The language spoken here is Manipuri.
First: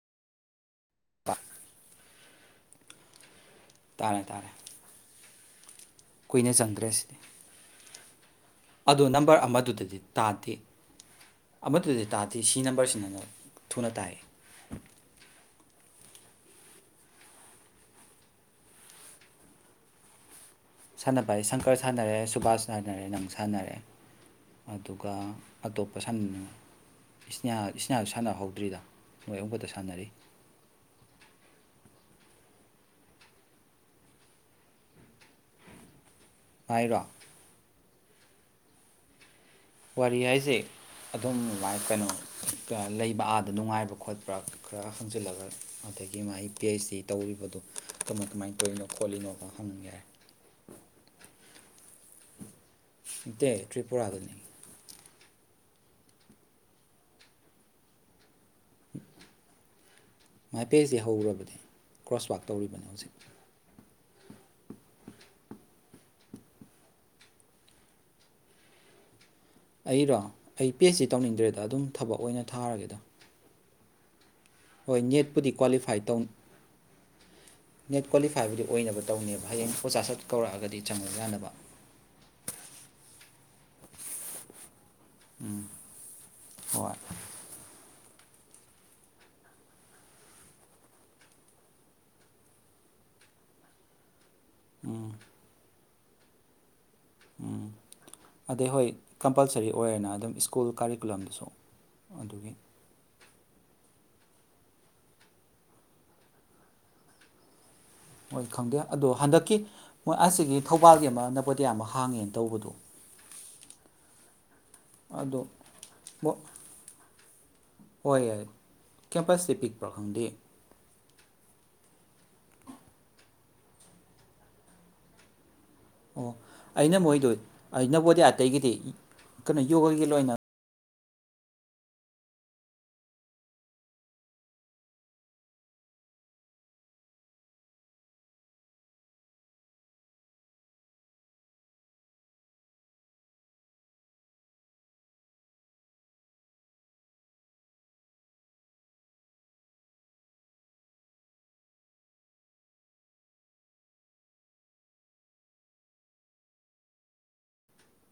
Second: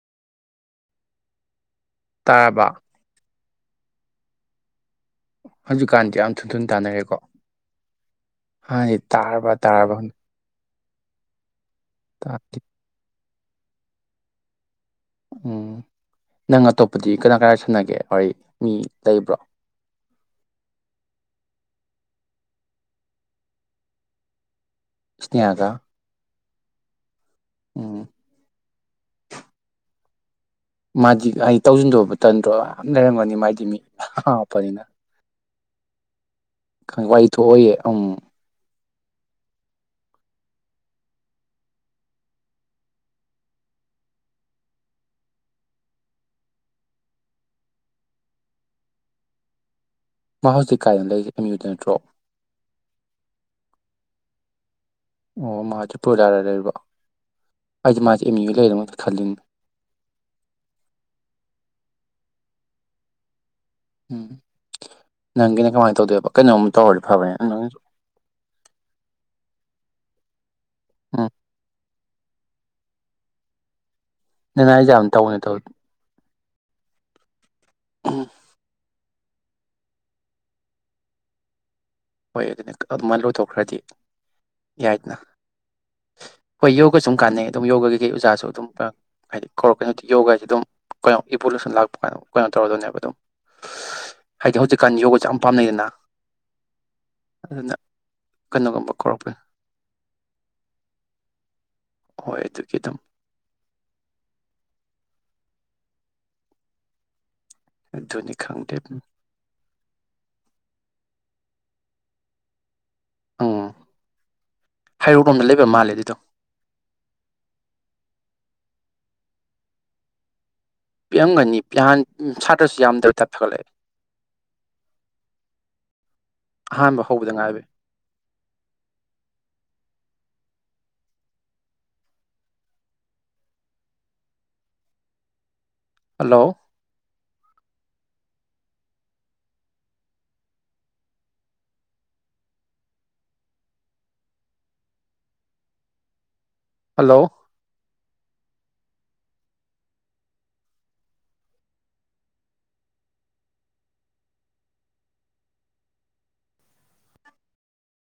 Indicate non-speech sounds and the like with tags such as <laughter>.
<unintelligible> ꯇꯥꯕ ꯇꯥꯔꯦ ꯇꯥꯔꯦ ꯍꯧꯖꯤꯛꯀꯥꯟꯗꯤ ꯌꯥꯝ ꯊꯨꯝ ꯀꯨꯏꯅ ꯊꯅ ꯆꯪꯗ꯭ꯔꯦ ꯇꯥꯅꯔꯦꯀꯣ ꯁꯤꯗꯤ ꯍꯥꯟꯅꯗꯤ ꯑꯗꯣ ꯅꯝꯕꯔ ꯇꯥꯔꯕ ꯇꯥꯔꯕ ꯑꯃꯗꯨꯗꯗꯤ ꯇꯥꯗꯦ ꯑꯃꯗꯨꯗꯤ ꯇꯥꯗꯦ ꯁꯤ ꯇꯥꯗꯤ ꯅꯝꯕꯔꯁꯤꯅꯅ ꯊꯨꯅ ꯇꯥꯏ ꯎꯝ ꯅꯪ ꯑꯇꯣꯞꯄꯗꯤ ꯀꯔꯥꯏ ꯀꯥꯏ ꯁꯥꯟꯅꯒꯦ ꯍꯣꯏ ꯃꯤ ꯂꯩꯕ꯭ꯔꯣ ꯁꯥꯟꯅꯕ ꯍꯥꯏ ꯁꯪꯀꯔ ꯁꯥꯟꯅꯔꯦ ꯁꯨꯕꯥꯁ ꯁꯥꯟꯅꯔꯦ ꯅꯪ ꯁꯥꯟꯅꯔꯦ ꯑꯗꯨꯒ ꯏꯁꯅꯦꯍꯥꯒ ꯑꯇꯣꯞꯄ ꯁꯌꯥ ꯎꯝ ꯏꯁꯅꯤꯌꯥꯁꯨ ꯁꯥꯟꯅꯍꯧꯗ꯭ꯔꯤꯗ ꯃꯣꯏ ꯑꯕꯗ ꯁꯥꯟꯅꯔꯤ ꯃꯥꯗꯤ ꯍꯥꯏꯗꯤ ꯇꯧꯁꯤꯟꯗꯕ ꯇꯟꯗ꯭ꯔꯣ ꯌꯥꯝ ꯂꯩꯔꯝꯒꯅꯤ ꯃꯥꯗꯤ ꯃꯤ ꯍꯥꯄꯅꯤꯅ ꯃꯥꯏꯔꯣ ꯋꯥꯏ ꯊꯣꯛꯍꯌꯦ ꯎꯝ ꯋꯥꯔꯤ ꯍꯥꯏꯖꯩ ꯑꯗꯨꯝꯥꯏ ꯀꯩꯅꯣ ꯂꯩꯕ ꯑꯥꯗ ꯅꯨꯡꯉꯥꯏꯕ꯭ꯔ ꯈꯣꯠꯄ꯭ꯔ ꯈꯔ ꯍꯪꯖꯤꯜꯂꯒ ꯑꯗꯒꯤ ꯃꯥꯒꯤ ꯄꯤ ꯑꯩꯆ ꯗꯤ ꯇꯧꯔꯤꯕꯗꯨꯣ ꯀꯃꯥꯏꯅ ꯀꯃꯥꯏꯅ ꯇꯧꯔꯤꯅꯣ ꯈꯣꯠꯂꯤꯅꯣꯒ ꯍꯪꯒꯦꯔꯦ ꯃꯥ ꯍꯧꯖꯤꯛ ꯀꯥꯏꯗꯅ ꯂꯩꯔꯤ ꯑꯦꯝꯌꯨꯗꯨ ꯅꯠꯇ꯭ꯔꯣ ꯅꯠꯇꯦ ꯇ꯭ꯔꯤꯄꯨꯔꯥꯗꯅꯤ ꯑꯣ ꯃꯥ ꯇ꯭ꯔꯤꯄꯨꯔ ꯥꯔꯗ ꯂꯩꯔꯕ ꯑꯩꯗꯤꯦ ꯃꯥꯁꯦ ꯑꯦꯝ ꯌ ꯌꯨ ꯂꯩꯗꯃꯛꯇ ꯈꯜꯂꯤꯕ ꯃꯥꯏ ꯄꯦꯖꯇꯦ ꯍꯧꯔꯔꯕꯗꯤ ꯀ꯭ꯔꯣꯁꯋꯥꯛ ꯇꯧꯔꯤꯕꯅꯤ ꯍꯧꯖꯤꯛ ꯎꯝ ꯅꯪꯒꯤꯅ ꯀꯃꯥꯏꯅ ꯇꯧꯗꯣꯏꯦꯕ ꯀꯩꯅꯣꯝ ꯇꯧꯔꯗꯤ ꯐꯕꯅꯤꯅꯦ ꯅꯪ ꯑꯩꯔꯣ ꯑꯩ ꯄꯦꯖꯁꯤ ꯇꯧꯅꯤꯡꯗ꯭ꯔꯦꯗ ꯑꯗꯨꯝ ꯊꯕꯛ ꯑꯣꯏꯅ ꯊꯥꯔꯒꯦꯗ ꯅꯪꯅ ꯍꯣꯏ ꯑꯦꯛꯖꯥꯝ ꯇꯧꯕꯅ ꯅꯦꯠꯄꯨꯗꯤ ꯇꯧ ꯀ꯭ꯋꯥꯂꯤꯐꯥꯏ ꯇꯧꯅꯤ ꯅꯦꯠ ꯀ꯭ꯋꯥꯂꯤꯐꯥꯏꯕꯨꯗꯤ ꯑꯣꯏꯅꯕ ꯇꯧꯅꯦꯕ ꯍꯌꯦꯡ ꯄꯣꯆꯥ ꯁꯛ ꯀꯧꯔꯛꯑꯒꯗꯤ ꯆꯪꯉꯨ ꯌꯥꯅꯕ ꯍꯣꯏ ꯑꯗꯨꯅꯤ ꯑꯗꯨꯃ ꯂꯣꯏꯊꯣꯛꯈ꯭ꯔꯗꯤ ꯌꯥꯏꯗꯅ ꯎꯝ ꯍꯣꯏ ꯌꯣꯒꯁꯨꯝ ꯀꯥꯟꯅꯩ ꯑꯗꯨꯝ ꯌꯣꯒꯒꯤ ꯀꯩ ꯑꯣꯖꯥꯁꯨ ꯑꯗꯨꯝ ꯍꯥꯏꯗꯤ ꯀꯧꯔꯛꯀꯩꯅꯣꯗꯤ ꯌꯣꯒꯥꯁꯤꯦ ꯑꯗꯨꯝ ꯀꯩꯅꯣ ꯏꯕꯣꯂꯨꯁꯟ ꯂꯥꯛꯄ ꯀꯥꯟꯗ ꯀꯩꯅꯣ ꯇꯧꯔꯗꯣꯏꯅꯦꯕ ꯑꯗꯨꯝ ꯍꯥꯏꯗꯤ ꯍꯧꯖꯤꯛꯀꯥꯟ ꯎꯝ ꯌꯣꯒꯁꯦ ꯌꯥꯝ ꯄꯥꯝꯅꯩꯗꯅ ꯎꯝ ꯑꯗꯨꯅ ꯑꯗꯩ ꯍꯣꯏ ꯀꯩꯅꯣꯒꯨꯝꯕ ꯀꯧꯔꯛꯄ ꯀꯝꯄꯜꯁꯔꯤ ꯑꯣꯏꯔꯦꯅ ꯑꯗꯨꯝ ꯁ꯭ꯀꯨꯜ ꯀꯥꯔꯤꯀꯨꯂꯝꯗꯨꯁꯨ ꯍꯣꯏ ꯑꯗꯨꯒꯤ ꯑꯗꯨꯒꯤꯈꯤ ꯑꯗꯨꯝ ꯃꯣꯏ ꯈꯪꯗꯦ ꯑꯗꯣ ꯍꯟꯗꯛꯀꯤ ꯃꯣꯏ ꯑꯁꯤꯒꯤ ꯊꯧꯕꯥꯜꯒꯤ ꯑꯃ ꯅꯄꯣꯇꯌꯥ ꯑꯃ ꯍꯥꯡꯉꯦꯅ ꯇꯧꯕꯗꯣ ꯎꯝ ꯑꯗꯣ ꯍꯩꯔꯣꯛꯂꯣꯝꯗ ꯂꯩꯕ ꯃꯥꯜꯂꯦ ꯑꯗꯨꯗꯣ ꯍꯣꯏ ꯌꯥꯏ ꯀꯦꯝꯄꯁꯁꯤ ꯄꯤꯛꯄ꯭ꯔꯥ ꯈꯪꯗꯦ ꯄꯤꯔꯝꯒꯅꯤ ꯄꯍꯥꯟ ꯁꯥꯇ꯭ꯔꯁꯨ ꯌꯥꯝꯗ꯭ꯔꯕꯗ ꯐꯒꯠꯂꯛꯑꯦ ꯑꯍꯥꯟꯕ ꯍꯧꯕꯗ ꯉꯥꯏꯕ ꯑꯩꯅꯕꯣꯗꯤ ꯑꯥꯇꯩꯒꯤꯗꯤ ꯀꯩꯅꯣ ꯌꯣꯒꯒꯤ ꯂꯣꯏꯅ ꯍꯜꯂꯣ ꯍꯜꯂꯣ